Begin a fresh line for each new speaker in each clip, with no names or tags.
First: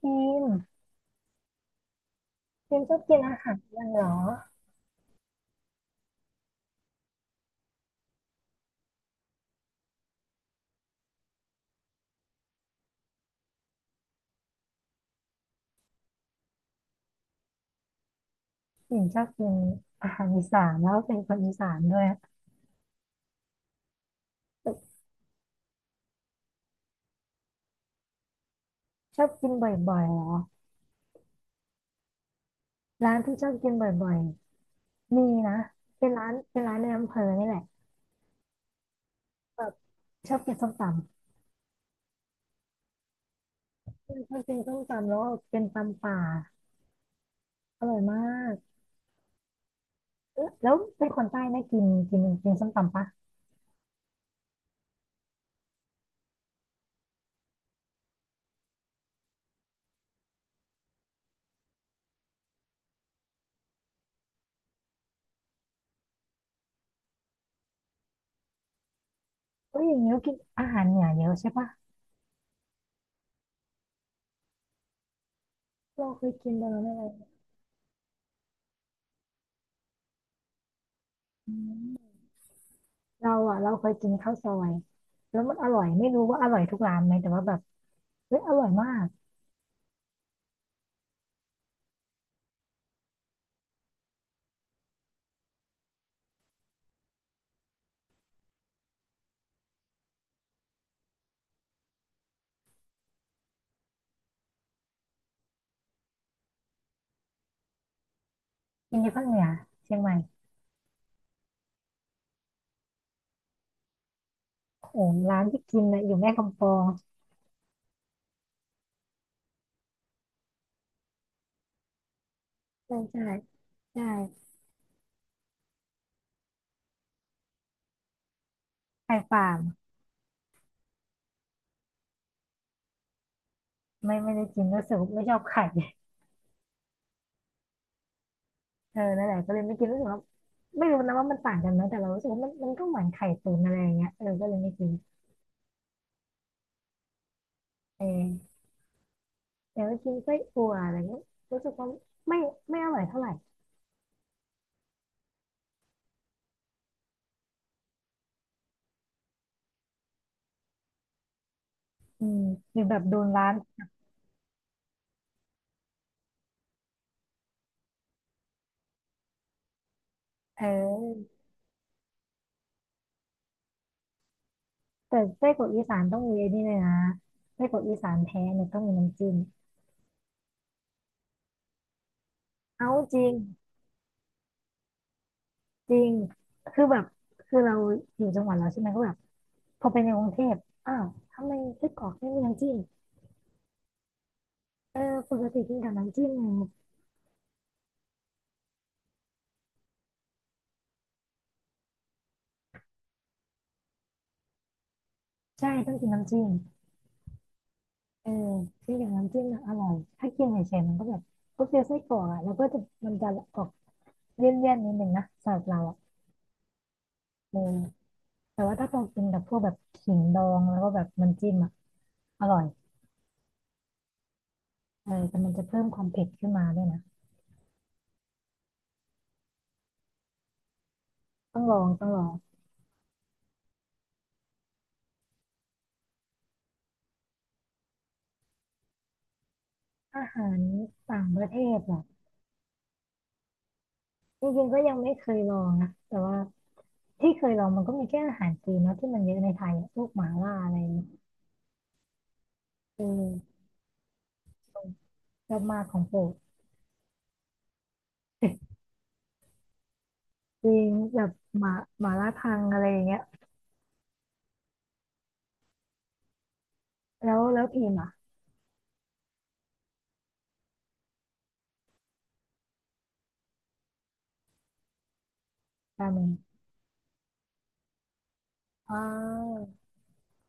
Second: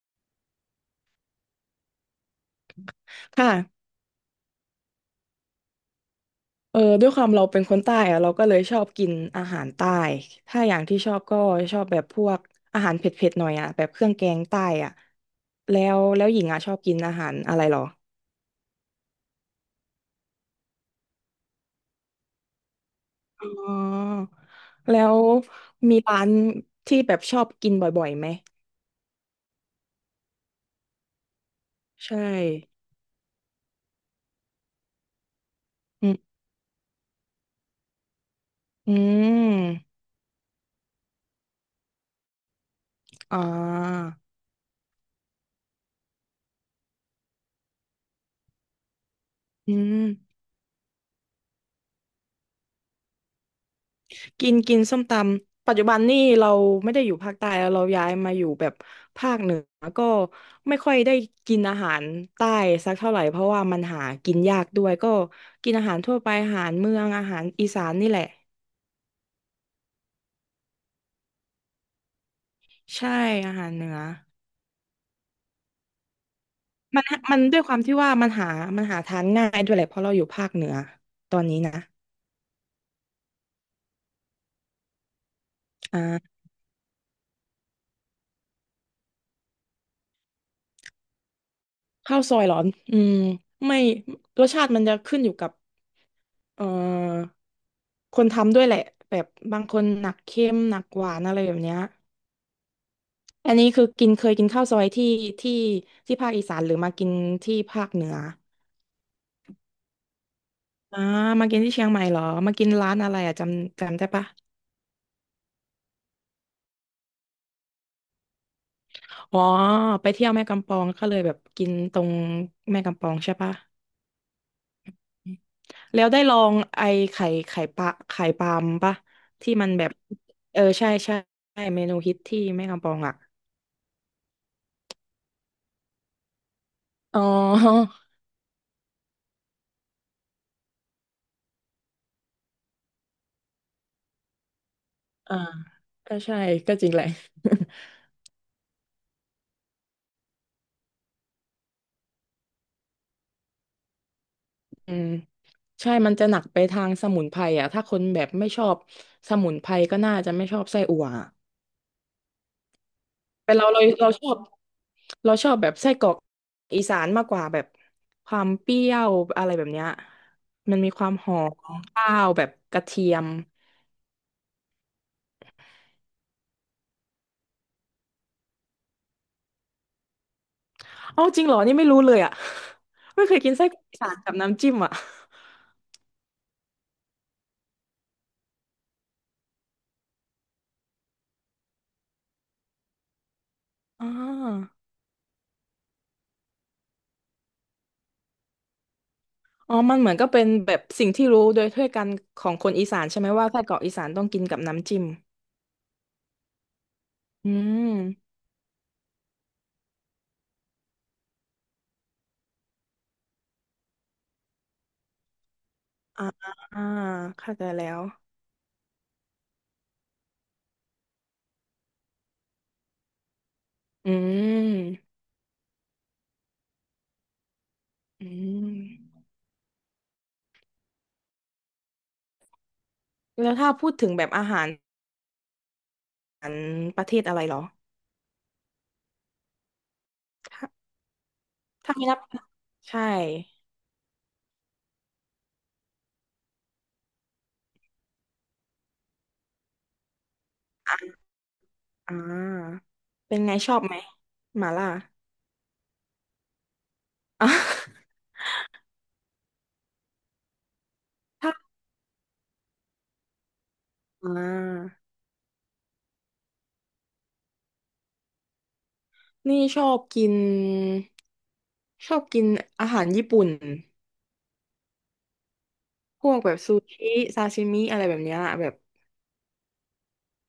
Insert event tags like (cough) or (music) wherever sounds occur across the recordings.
พิมพ์พิมพ์ชอบกินอาหารยั
ค่ะ
งเหรอ
ด้วยความเราเป็นคนใต้อะเราก็เลยชอบกินอาหารใต้ถ้าอย่างที่ชอบก็ชอบแบบพวกอาหารเผ็ดๆหน่อยอะแบบเครื่องแกงใต้อะแล้วหญิงอะชอบกินอาหารอะไรหรอ
พิมพ์ชอบกินอาหารอีสานแล้วเป็นคนอีสานด้วย
อ๋อแล้วมีร้านที่แบบชอบกินบ่อยๆไหม
ชอบกินบ่อยๆเหรอ
ใช่
ร้านที่ชอบกินบ่อยๆมีนะเป็
อื
น
ม
ร้านในอำเภอนี่แหละ
อื
แบบ
ม
ชอบกินส้มตำ
อ่า
พิมพ์ชอบกินส้มตำแล้วเป็นตำป่าอร่อยมาก
อืม
เอ๊ะแล้วเป็นคนใต้ไหมกินกินกินส้มตำปะ
กินกินส้มตำปัจจุบันนี่เราไม่ได้อยู่ภาคใต้แล้วเราย้ายมาอยู่แบบภาคเหนือก็ไม่ค่อยได้กินอาหารใต้สักเท่าไหร่เพราะว่ามันหากินยากด้วยก็กินอาหารทั่วไปอาหารเมืองอาหารอีสานนี่แหละ
เอ้ยอย่างนี้ก็กินอาหารเหนือเยอะใช่ปะ
ใช่อาหารเหนือ
เราเคยกินไปแล้วไม่
มัน
เป็นไ
ด้วยความที่ว่ามันหาหาทานง่ายด้วยแหละเพราะเราอยู่ภาคเหนือตอนนี้นะ
ร เราอ่ะเราเคยกินข้าวซอยแล้วมันอร่อย
อ่า
ไม่รู้ว่าอร่อยทุกร้านไหมแต่ว่าแบบเฮ้ยอร่อยมาก
ข้าวซอยเหรออืมไม่รสชาติมันจะขึ้นอยู่กับเอ่อ คนทำด้วยแหละแบบบางคนหนักเค็มหนักหวานอะไรแบบเนี้ยอันนี้คือกินเคยกินข้าวซอยที่ที่ภาคอีสานหรือมากินที่ภาคเหนือ
กินที่ภาคเหนือเชียงใหม่
อ่ามากินที่เชียงใหม่เหรอมากินร้านอะไรอ่ะจำได้ปะ
โอ้โหร้านที่กินน่ะอยู่แม่กำปอง
อ๋อไปเที่ยวแม่กำปองก็เลยแบบกินตรงแม่
ใช่
กำปอง
ใช่
ใช่ปะ
ใช่
แล้วได้ลองไอไข่ปลาไข่ปลามปะ
ไข่ฟา
ที่
ม
มันแบบเออใช่ใช่ใช่เมนูฮิตที่แม่กำปองอ่ะ
ไม่ได้กินรู้สึกว่าไม่ชอบไข่
อ๋อ
เออนั่นแหละก็เลยไม่กินรู้สึกว่าไม่รู้นะว่ามันต่างกันไหมแต่เรารู้สึกว่ามันก็เหมือนไข่ตุ๋นอะไรอย่างเงี้ยเออก็เลยไม่กิน
(laughs) อ่าก็ใช่ก็จริงแหละ
เออแต่ว่ากินไส้อั่วอะไรเงี้ยรู้สึกว่าไม่ไม่อร่อยเท่าไหร่
(laughs) อืม ใช่มันจะหนักไปทางสมุนไพรอ่ะถ้าคนแบบไม่ชอบสมุนไพรก็น่าจะไม่ชอบไส้อั่วอะ
อืมหรือแบบโดนร้า
แต่
น
เราชอบเราชอบแบบไส้กรอกอีสานมากกว่าแบบความเปรี้ยวอะไรแบบเนี้ย
เ
มันมีความ
ออ
หอมของข้าวแบบกระเทียม
แต่ไส้กรอกอีสานต้องมีไอ้นี่เลยนะไส้กรอกอีสานแท้เนี่ยต้องมีน้ำจิ้ม
อ๋อจริงเหรอ นี่ไม่รู้เลยอ่ะ
เอาจ
(laughs) ไม่
ริ
เค
ง
ยกินไส้กรอกอีสานกับน้ำจิ้มอ่ะ
จริงคือแบบคือเราอยู่จังหวัดเราใช่ไหมก็แบบพอไปในกรุงเทพอ้าวทำไมไส้กรอกไม่มีน้ำจิ้ม
(laughs) อ๋อ
เออปกติกินกับน้ำจิ้มไง
มันเหมือนก็เป็นแบบสิ่งที่รู้โดยทั่วกันของคนอีสานใช่ไหมว่าไส้กรอกอีสานต้องกินกับน้ำจิ้ม
ใช่ต้องกินน้ำจิ้ม
อื
เออ
ม
กินกับน้ำจิ้มน่ะอร่อยถ้ากินเฉยๆมันก็แบบก็คือไส้กรอกอ่ะแล้วก็จะมันจะออกเลี่ยนๆนิดนึงนะสำหรับเราอ่ะ
อ่าอ่าเข้า
เออ
ใจแล้ว
แต่ว่าถ้าเรากินกับพวกแบบขิงดองแล้วก็แบบน้ำจิ้มอ่ะอร่อย
อื
เอ
ม
อแต่มันจะเพิ่มความเผ็ดขึ้นมาด้วยนะ
อืม
ต้องลอง
แล้วถ้าพูดถึงแบบอาหารประเทศอะไรเหรอ
อาหาร
ถ้า
ต่างประเทศอ่ะ
ไม่นับใช่
จริงๆก็ยังไม่เคยลองนะแต่ว่าที่เคยลองมันก็มีแค่อาหารจีนเนาะที่มันเยอะในไทยอะพวกหม่าล่าอะไร
อ่า
เ
เป็นไง
ออ
ชอบไหมหม่าล่า (laughs)
ชอบมากของโปรด
อ่ะ
(laughs) จริงแบบ
ถ้า
หมาหมาล่าทังอะไรอย่างเงี้ย
อ่า
แล้วพิมพ์อ่ะ
นี่ชอบกินอาหารญี่ปุ่น
ราเม
พ
ง
วกแบบซูชิซาชิมิอะไรแบบเนี้ยแบบ
อ้าว
เ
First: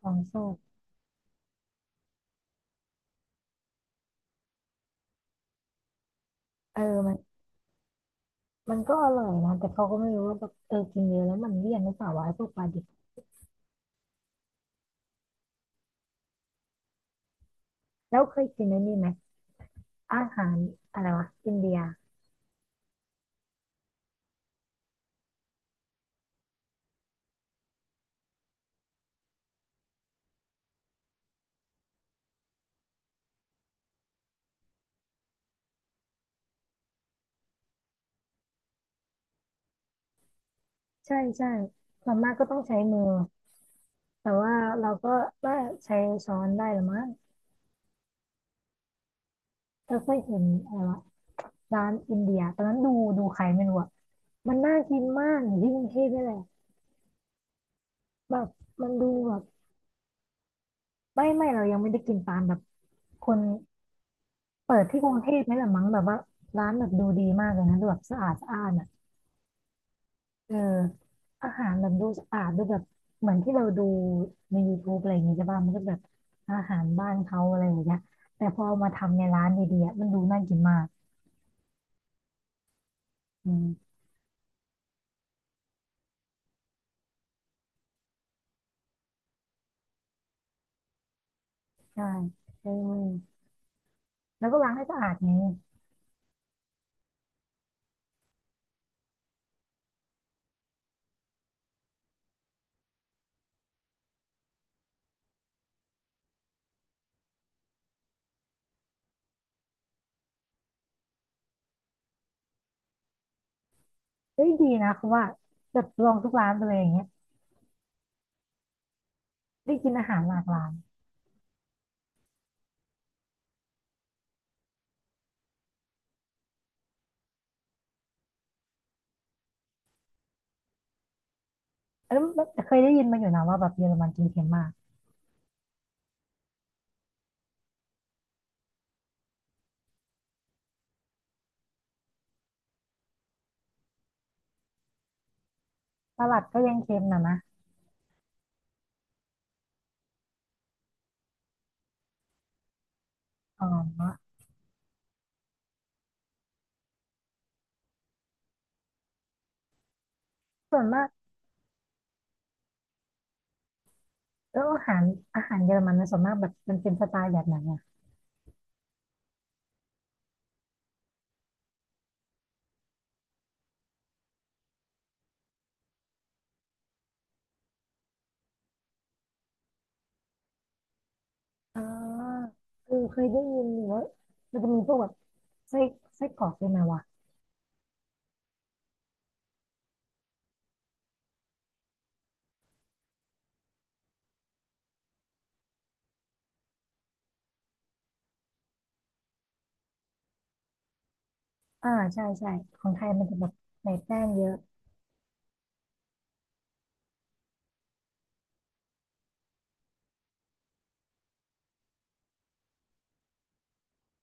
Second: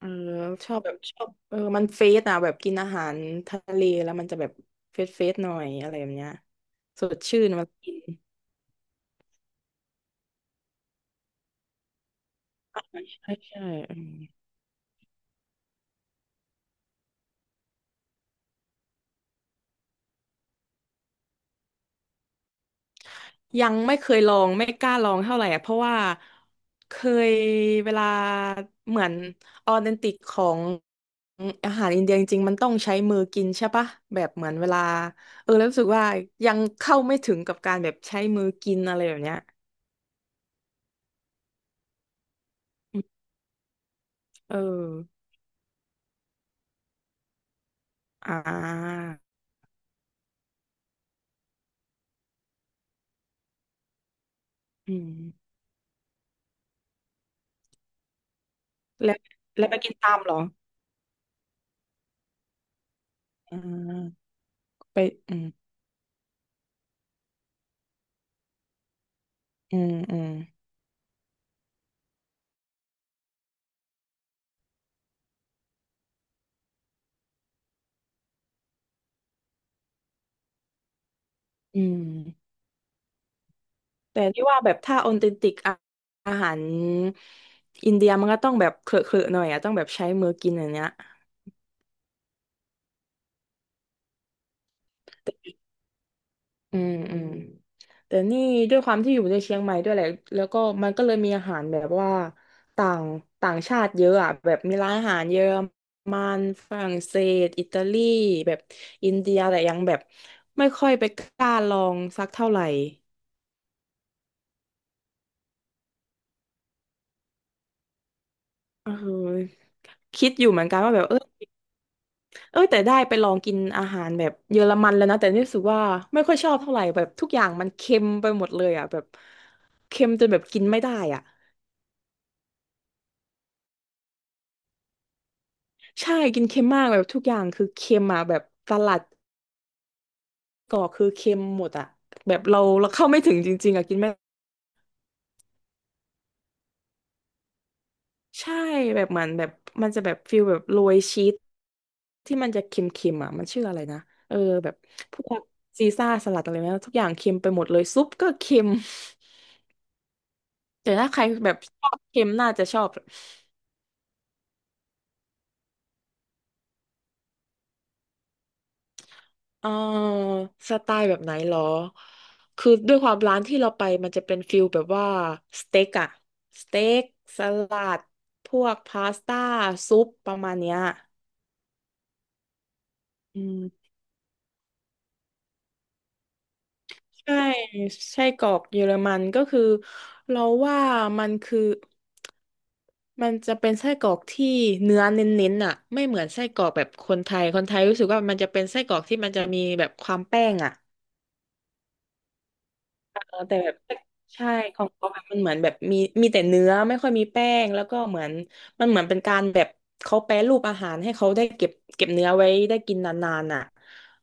ข
อ
อ
อ
งสด
ชอบแบบชอบมันเฟสอ่ะแบบกินอาหารทะเลแล้วมันจะแบบเฟสหน่อยอะไรแบบเนี้ย
เออ
ส
มัน
ดชื่นมากิน
มันก็อร่อยนะแต่เขาก็ไม่รู้ว่าแบบเออกินเยอะแล้วมันเลี่ยนหรือเปล่าวะไอ้พวกปลาดิบ
ใช่ใช่อืม
แล้วเคยกินไอ้นี่ไหมอาหารอะไรวะอินเดีย
ยังไม่เคยลองไม่กล้าลองเท่าไหร่อะเพราะว่าเคยเวลาเหมือนออเทนติกของอาหารอินเดียจริงๆมันต้องใช้มือกินใช่ปะแบบเหมือนเวลาแล้วรู้สึกว่ายังเข้าไม่ถึงกับการแบบใช้มือกินอะไรแบบเนี้ย
ใช่ใช่ส่วนมากก็ต้องใช้มือ แต่
เอ
ว่า
อ
เราก็ว่าใช้ช้อนได้หรือมั้ง
อ่า
เราเคยเห็นอะไรวะร้านอินเดียตอนนั้นดูดูใครไม่รู้อะมันน่า
อื
กิน
ม
มากอยู่ที่กรุงเทพนี่แหละแบบมันดู
แล้ว
แบบ
แล้วไปกินตามเหรอ
ไม่เรายังไม่ได้กินตามแบบคน
อ่า
เปิด
ไป
ที่กรุงเท
อื
พ
ม
นี่แหละมั้งแบบว่าร้านแบบดูดีมากเลยนะดูแบบสะอาดสะอาดอะ
อืมอืม
เอออาหารแบบดูสะอาดดูแบบเหมือนที่เราดูใน YouTube อะไรอย่างเงี้ยใช่ป่ะมันก็แบบอาหารบ้านเขาอะไรอย่างเงี้ยแต่พอเอามาทำในร้านดีๆอะมันดูน่ากินมาก
อืม
อืม
แต่ที่ว่าแบบถ้าออเทนติกอาอาหารอินเดียมันก็ต้องแบบเคลอะหน่อยอะต้องแบบใช้มือกินอย่างเนี้ย
ใช่ใช่มือแล้วก็ล้างให้สะอาดไง
อืมอืมแต่นี่ด้วยความที่อยู่ในเชียงใหม่ด้วยแหละแล้วก็มันก็เลยมีอาหารแบบว่าต่างต่างชาติเยอะอ่ะแบบมีร้านอาหารเยอรมันฝรั่งเศสอิตาลีแบบอินเดียแต่ยังแบบไม่ค่อยไปกล้าลองสักเท่าไหร่
เฮ้ยดีนะคือว่าแบบลองทุกร้านไปเลยอย่างเงี้ย
เออ
ได้กินอาหาร
คิด
หลา
อ
ก
ยู่
ห
เหมือ
ลา
น
ย
กันว่าแบบเออเออแต่ได้ไปลองกินอาหารแบบเยอรมันแล้วนะแต่รู้สึกว่าไม่ค่อยชอบเท่าไหร่แบบทุกอย่างมันเค็มไปหมดเลยอ่ะแบบเค็มจนแบบกินไม่ได้อ่ะ
เออแล้เคยได้ยินมาอยู่นะว่าแบบเยอรมันกินเค็มมาก
ใช่กินเค็มมากแบบทุกอย่างคือเค็มอ่ะแบบสลัดก็คือเค็มหมดอ่ะแบบเราเข้าไม่ถึงจริงๆอ่ะกินไม่
สลัดก็ยังเค็มนะนะ
ใช่แบบเหมือนแบบมันจะแบบฟิลแบบโรยชีสที่มันจะเค็มๆอ่ะมันชื่
อ๋
ออะไรนะ
อ
เออแบบพวกซีซ่าสลัดอะไรนะทุกอย่างเค็มไปหมดเลยซุปก็เค็ม
ส่วน
แต่
มาก
ถ้าใครแบบชอบเค็มน่าจะชอบ
แล้วอาหารเยอรมันนะส่วนมากแบบมันเป็นสไตล์แบบไหนอ่ะ
เออสไตล์แบบไหนหรอคือด้วยความร้านที่เราไปมันจะเป็นฟิลแบบว่าสเต็กอะสเต็กสลัดพวกพาสต้าซุปประมาณเนี้ย
อ่าเออเคย
อื
ได้ยินอยู่
ม
ว่ามันจะมีพวกแบบไส้ไส้กรอกด้วยไหมวะ
ใช่ไส้กรอกเยอรมันก็คือเราว่ามันคือมันจะเป็นไส้กรอกที่เนื้อเน้นๆอ่ะไม่เหมือนไส้กรอกแบบคนไทยคนไทยรู้สึกว่ามันจะเป็นไส้กรอกที่มันจะมีแบบความแป้งอ่ะ
อ่าใช่ใช่ของไทยมันจะแบบ
แต่แบบ
ใส่แป้งเย
ใช่
อะ
ของเขาแบบมันเหมือนแบบมีแต่เนื้อไม่ค่อยมีแป้งแล้วก็เหมือนมันเหมือนเป็นการแบบเขาแปรรูปอาหารให้เขาได้เก็บเก็บเนื้อไว้ได้กินนานๆอ่ะ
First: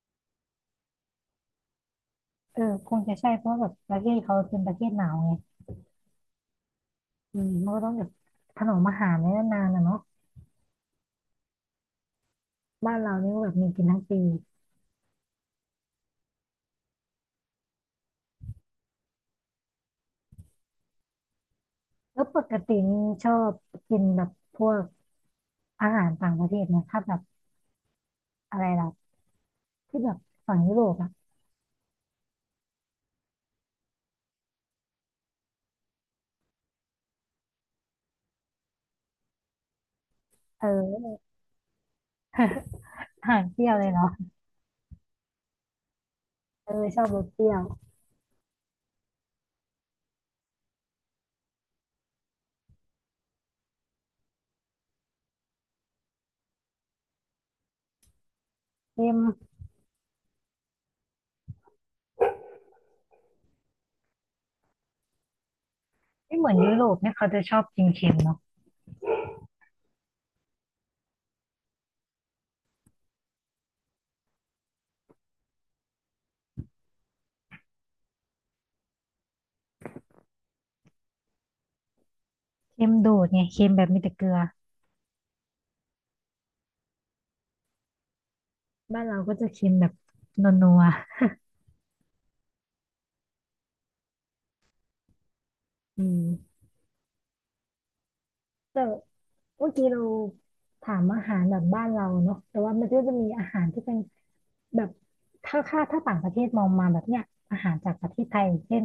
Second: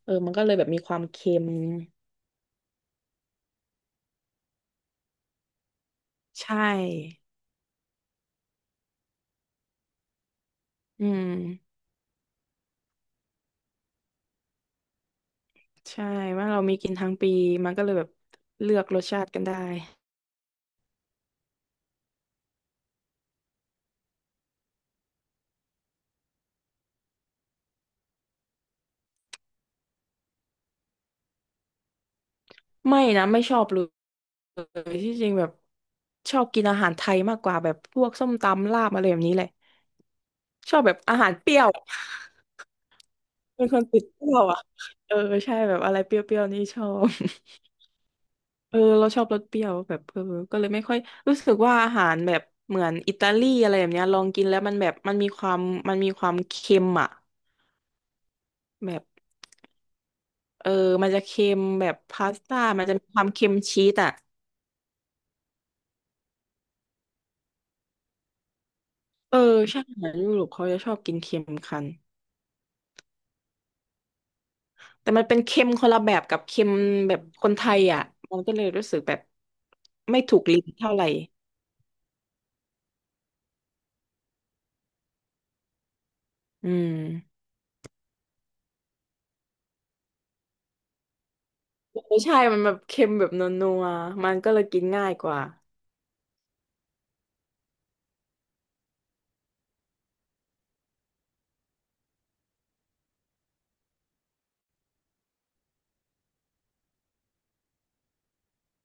มันก็เลยแบบมีความเค็ม
เออคงจะใช่เพราะว่าแบบประเทศเขาเป็นประเทศหนาวไง
ใช่
อืมมันก็ต้องแบบถนอมอาหารไว้นานๆนะเนาะ
อืม
บ้านเรานี่ก็แบบมีกินทั้งปี
ใช่ว่าเรามีกินทั้งปีมันก็เลยแบบเลือกรสชาติกันได้
แล้วปกตินี่ชอบกินแบบพวกอาหารต่างประเทศนะถ้าแบบอะไรล่ะที่แบบฝั่งยุโรปอะ
ไม่นะไม่ชอบเลยที่จริงแบบชอบกินอาหารไทยมากกว่าแบบพวกส้มตำลาบอะไรแบบนี้เลย
เอ
ชอบแบบอาหา
อ
รเปรี้ยว
(laughs) อาหารเป
เป็
รี้
น
ยว
คน
เลย
ติด
เนาะ
เปรี้ยวอ่ะเออใช่แบบอะไรเปรี้ยวๆนี่
เอ
ช
อ
อ
ชอบ
บ
รสเปรี้ยว
(laughs) เราชอบรสเปรี้ยวแบบก็เลยไม่ค่อยรู้สึกว่าอาหารแบบเหมือนอิตาลีอะไรแบบเนี้ยลองกินแล้วมันแบบมันมีความเค็มอ่ะแบบ
เค็ม
เออมันจะเค็มแบบพาสต้ามันจะมีความเค็มชีสอ่ะ
ไม่เหมือนยุโรปเนี่ยเขาจะชอบกินเค็มเนาะ
เออใช่อาหารยุโรปเขาจะชอบกินเค็มกันแต่มันเป็นเค็มคนละแบบกับเค็มแบบคนไทยอ่ะมันก็เลยรู้สึกแบบไม่ถูกลิ้นเท่าไหร่
เค็มโดดไงเค็มแบบมีแต่เกลือ
อืม
บ้านเราก็จะเค็มแบบนัว
ไม่ใช่มันแบบเค็มแบบนัวๆ มันก็เลยกินง่ายกว่า
ๆอืมแต่เมื่อกี้เราถามอาหารแบบบ้านเราเนาะแต่ว่ามันก็จะมีอาหารที่เป็น แบบถ้าต่างประเทศมองมาแบบเนี้ยอาหารจากประเทศไทยอย่างเช่น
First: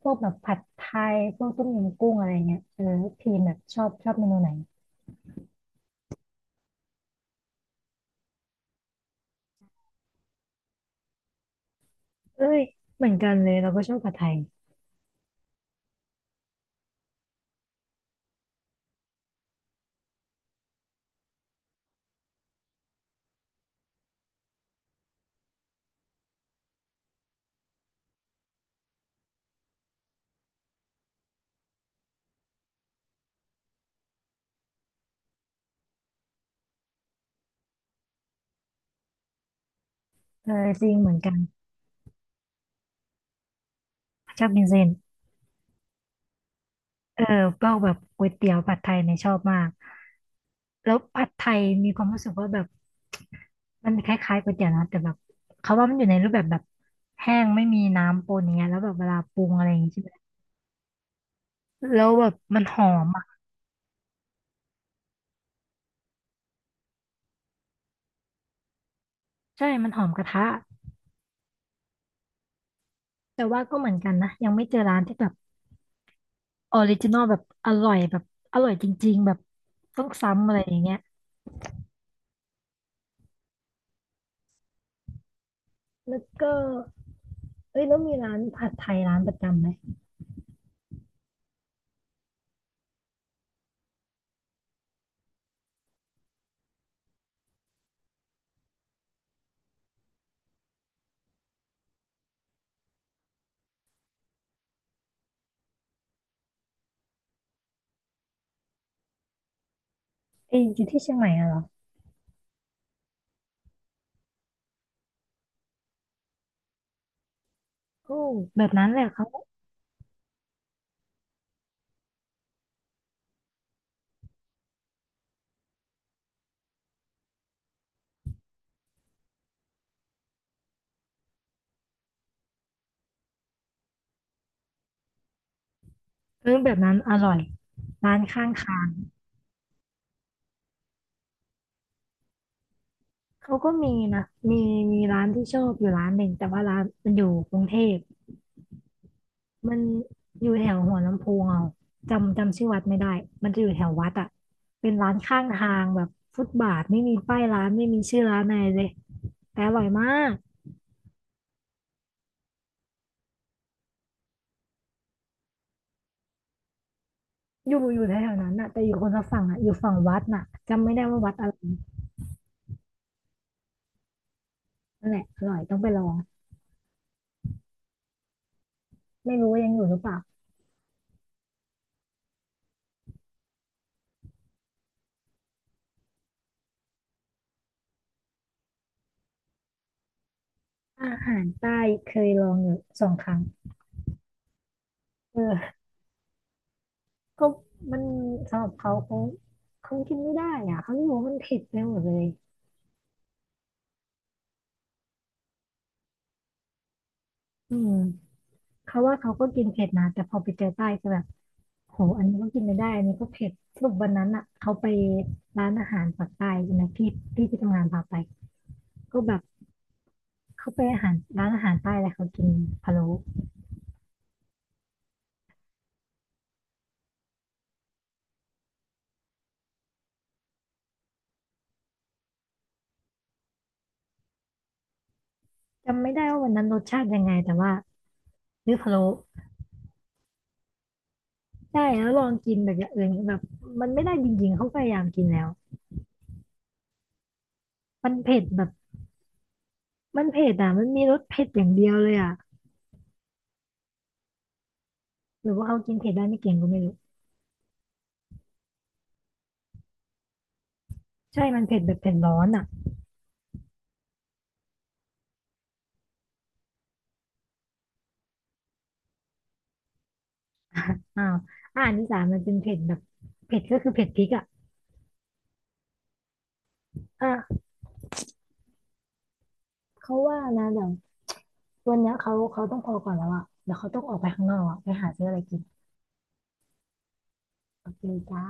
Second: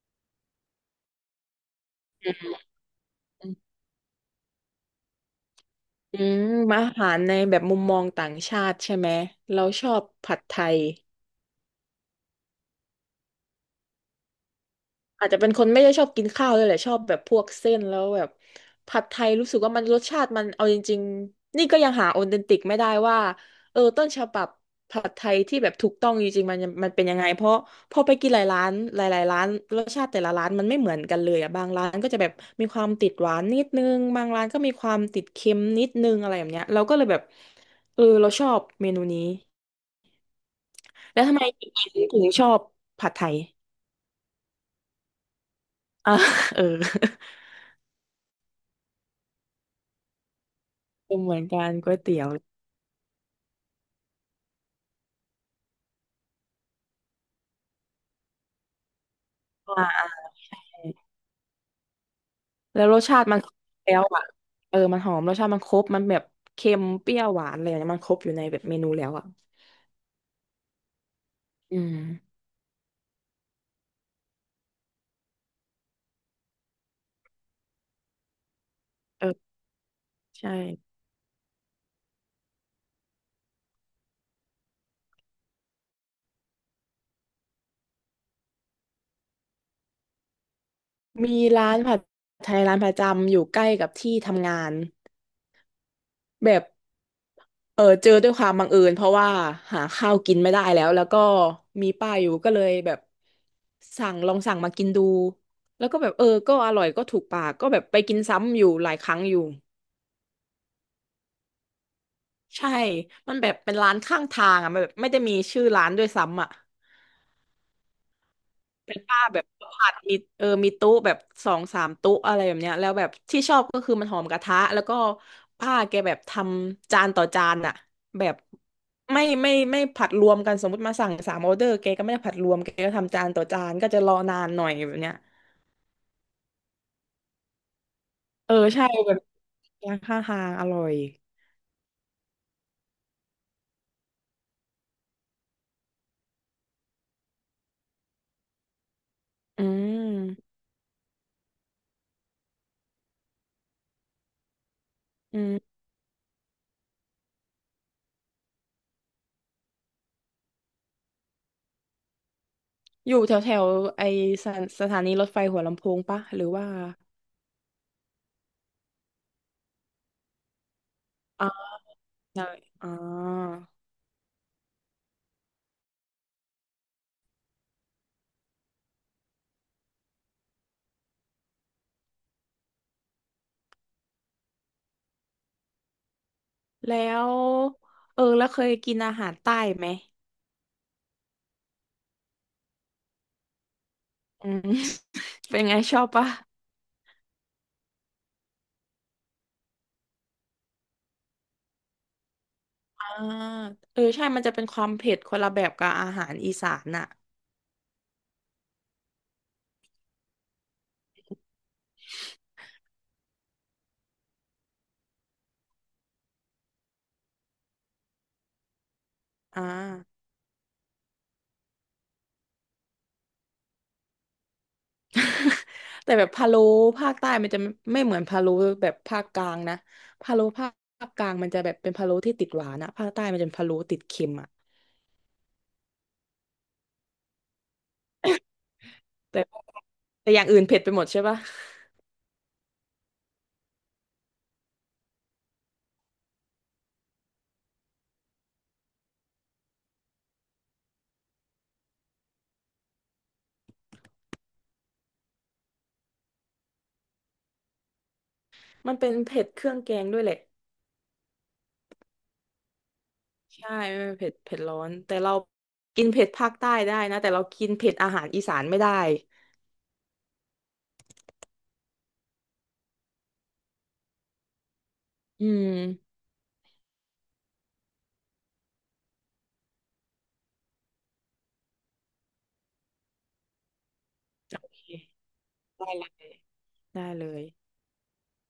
พวกแบบผัดไทยพวกต้มยำกุ้งอะไร
อืม
เงี้ยเออพีมแบบชอบเมนูไหน
อืมอาหารในแบบมุมมองต่างชาติใช่ไหม เราชอบผัดไทย
เอ้ยเหมือนกันเลยเราก็ชอบผัดไทย
อาจจะเป็นคนไม่ได้ชอบกินข้าวเลยแหละชอบแบบพวกเส้นแล้วแบบผัดไทยรู้สึกว่ามันรสชาติมันเอาจริงๆนี่ก็ยังหาออเทนติกไม่ได้ว่าต้นฉบับผัดไทยที่แบบถูกต้องจริงๆมันมันเป็นยังไงเพราะพอไปกินหลายร้านหลายๆร้านรสชาติแต่ละร้านมันไม่เหมือนกันเลยอ่ะบางร้านก็จะแบบมีความติดหวานนิดนึงบางร้านก็มีความติดเค็มนิดนึงอะไรแบบเนี้ยเราก็เลยแบบเราชอบเมนูนี้
เออจริงเหมือน
แล้ว
กั
ทำ
น
ไมถึงชอบผัดไทย (laughs)
ชอบกินเส้น
อ่ะเออ
เออพวกแบบก๋วยเตี๋ยวผัดไทยเนี่ยชอบมากแล้วผัด
เหมือ
ไท
น
ย
กัน
มี
ก๋วย
ความ
เตี๋
รู้
ยว
สึกว่าแบบมันคล้ายๆก๋วยเตี๋ยวนะแต่แบบเขาว่ามันอยู่ในรูปแบบแห้งไม่มีน้ำปนอย่างเงี้ยแล้วแบบเวลาปรุงอะไร
ใช
อย่างงี้ใช่
่
ไหมแล้วแบบมันห
แล้
อ
วรส
ม
ชา
อะ
ติมันครบแล้วอ่ะมันหอมรสชาติมันครบมันแบบเค็มเปรี้ยวหวานอะไรอย่างเงี้ยมันครบอยู่ในแบบเมนูแล้วอ่ะ
ใช่มันหอมกระทะ
อืม
แต่ว่าก็เหมือนกันนะยังไม่เจอร้านที่แบบออริจินอลแบบอร่อยแบบอร่อยจริง
เอ
ๆแบ
อ
บต้องซ้ำ
ใช่
อะไรอย่างเงี้ยแล้วก็เอ้ยแล้วมีร้านผัดไทยร้านประจำไหม
มีร้านผัดไทยร้านประจำอยู่ใกล้กับที่ทำงานแบบเจอด้วยความบังเอิญเพราะว่าหาข้าวกินไม่ได้แล้วแล้วก็มีป้ายอยู่ก็เลยแบบสั่งลองสั่งมากินดูแล้วก็แบบก็อร่อยก็ถูกปากก็แบบไปกินซ้ำอยู่หลายครั้งอยู่
เอ้ยอยู่ที่เชียงใหม่อะเหรอ
ใช่ มันแบบเป็นร้านข้างทางอ่ะมันแบบไม่ได้มีชื่อร้านด้วยซ้ำอ่ะ
โอ้แบบนั้น
เป็
แห
น
ละ
ป้า
เขา
แบบผัดมีมีโตู้แบบสองสามโตู้อะไรแบบเนี้ยแล้วแบบที่ชอบก็คือมันหอมกระทะแล้วก็ป้าแกแบบทำจานต่อจานอ่ะแบบไม่ผัดรวมกันสมมติมาสั่งสามออเดอร์แกก็ไม่ได้ผัดรวมแกก็ทำจานต่อจานก็จะรอนานหน่อยแบบเนี้ย
เออแบบนั้นอร่อยร้านข้างทา
ใช่
ง
แบบร้านข้างทางอร่อย
เขาก็มีนะมีร้านที่ชอบอยู่ร้านหนึ่งแต่ว่าร้านมันอยู่กรุงเทพ
อื
มันอยู่
ม
แถวหัวลำโพงเอาจำชื่อวัดไม่ได้มันจะอยู่แถววัดอ่ะเป็นร้าน
อื
ข้าง
ม
ทางแบบฟุตบาทไม่มีป้ายร้านไม่มีชื่อร้านอะไรเลยแต่อร่อยมาก
อยู่แถวแถวไอสถานสถานีรถไฟหัวลำโพงปะหรือว่า
อยู่แถวๆนั้นน่ะแต่อยู่คนละฝั่งอ่ะอยู่ฝั่งวัดน่ะจำไม่ได้ว่าวัดอะไร
ใช่อ่า
นั่นแหละอร่อยต้องไปลองไม่รู้ว่ายังอยู่หรือเปล่า
แล้วแล้วเคยกินอาหารใต้ไหม
อาหารใต้เคยลองอยู่2 ครั้ง
อืม (laughs) เป็น
เออ
ไงชอบปะ
ก็มันสำหรับเขาเขากินไม่ได้อ่ะเขาไม่รู้ว่ามันเผ็ดไปหมดเลย
อ่าใช่มันจะเป็นความเผ็ดคนละแบบกับอาหารอีสานน่ะ
อืม เขาว่าเขาก็กินเผ็ดนะแต่พอไปเจอใต้จะแบบโหอันนี้ก็กินไม่ได้อันนี้ก็เผ็ดสรุปวันนั้นอ่ะเขาไปร้านอาหารปากใต้ใช่ไหมพี่พี่ที่ทำงานพาไปก็แบบ
อ่า
เขาไปอาหารร้านอาหารใต้แล้วเขากินพะโล้
(laughs) แต่แบบพะโล้ภาคใต้มันจะไม่เหมือนพะโล้แบบภาคกลางนะพะโล้ภาคกลางมันจะแบบเป็นพะโล้ที่ติดหวานอะภาคใต้มันจะเป็นพะโล้ติดเค็มอะ
จำไม่ได้ว่าวันนั้นรสชาติยังไงแต่ว่าเลือกพะโล้
แต่แต่อย่างอื่นเผ็ดไปหมดใช่ปะ
ได้แล้วลองกินแบบอย่างอื่นแบบมันไม่ได้จริงๆเขาพยายามกินแล้วมันเผ็ดแบบมันเผ็ดอ่ะมันมีรสเผ็ดอย่างเดียวเลยอ่ะหรือว่าเขากินเผ็ดได้ไม่เก่งก็ไม่รู้
(laughs) มันเป็นเผ็ดเครื่องแกงด้วยแหละ
ใช่มันเผ็ดแบบเผ็ดร้อนอ่ะ
ใช่ไม่เผ็ดเผ็ดร้อนแต่เรากินเผ็ดภาคใต้ได้นะแต่เรากินเผ็ดอาหารอีสานไม่ได้
อ้าวอาหารอีสานมันเป็นเผ็ดแบบเผ็ดก็คือเผ็ดพริกอ่ะ
อืม
อ่ะเขาว่านะเดี๋ยววันเนี้ยเขาต้องพอก่อนแล้วอ่ะเดี๋ยวเขาต้องออกไปข้างนอก
โอ
อะ
เค
ไปหาซื้ออะไรกิน
ได้เลยได้เลย
โอเคจ้า